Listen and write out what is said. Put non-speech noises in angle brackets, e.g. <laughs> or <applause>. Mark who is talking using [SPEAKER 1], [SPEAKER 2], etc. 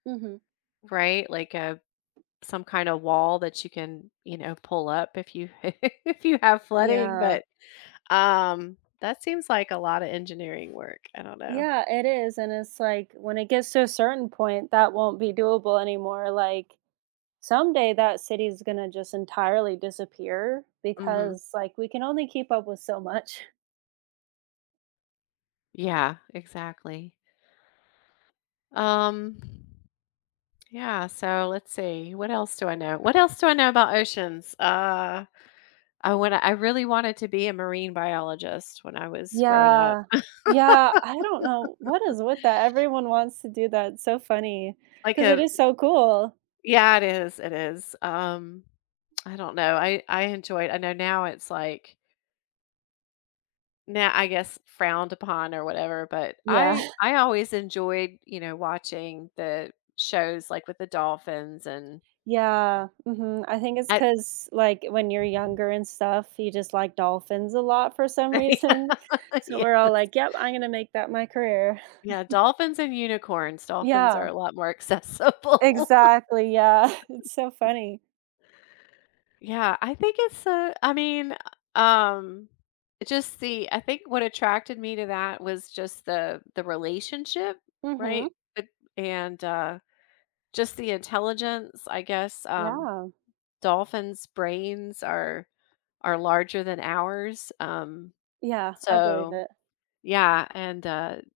[SPEAKER 1] Mhm.
[SPEAKER 2] Right, like a some kinda wall that you can, you know, pull up if you <chuckles> if you have flooding,
[SPEAKER 1] Yeah.
[SPEAKER 2] but, um, that seems like a lotta engineering work. I don't know.
[SPEAKER 1] Yeah, it is, and it's like, when it gets to a certain point, that won't be doable anymore, like, someday that city is gonna just entirely disappear
[SPEAKER 2] Mhm.
[SPEAKER 1] because, like, we can only keep up with so much.
[SPEAKER 2] Yeah, exactly. Um Yeah. So, let's see, what else do I know? What else do I know about oceans? Uh, I wanna I really wanted to be a marine biologist when I was growing up.
[SPEAKER 1] Yeah. Yeah, I don't know what
[SPEAKER 2] <laughs>
[SPEAKER 1] is with that, everyone wants to do that, it's so funny,
[SPEAKER 2] Like
[SPEAKER 1] 'cause it
[SPEAKER 2] a
[SPEAKER 1] is
[SPEAKER 2] b
[SPEAKER 1] so cool.
[SPEAKER 2] Yeah, it is, it is, um, I don't know. I I enjoy it. I know now it's like now, I guess frowned upon or whatever, but
[SPEAKER 1] Yeah.
[SPEAKER 2] I
[SPEAKER 1] <chuckles>
[SPEAKER 2] I always enjoyed, you know, watching the shows, like, with the dolphins and
[SPEAKER 1] Yeah, mhm, I think it's
[SPEAKER 2] at
[SPEAKER 1] 'cause, like, when you're younger and stuff, you just like dolphins a lot for some reason,
[SPEAKER 2] <laughs>
[SPEAKER 1] so
[SPEAKER 2] Yeah,
[SPEAKER 1] we're all
[SPEAKER 2] yes.
[SPEAKER 1] like, "Yep, I'm gonna make that my career."
[SPEAKER 2] Yeah,
[SPEAKER 1] <chuckles>
[SPEAKER 2] dolphins and unicorns. Dolphins are
[SPEAKER 1] Yeah.
[SPEAKER 2] a lot more accessible.
[SPEAKER 1] Exactly, yeah, <chuckles> it's so
[SPEAKER 2] <chuckles>
[SPEAKER 1] funny.
[SPEAKER 2] Yeah, I think it's, uh I mean, um, it just the I think what attracted me to that was just the the relationship, right,
[SPEAKER 1] Mhm.
[SPEAKER 2] eh and, uh, just the intelligence, I guess, um,
[SPEAKER 1] Yeah.
[SPEAKER 2] dolphins' brains are are larger than ours, um,
[SPEAKER 1] Yeah, I believe
[SPEAKER 2] so,
[SPEAKER 1] it.
[SPEAKER 2] yeah, and, uh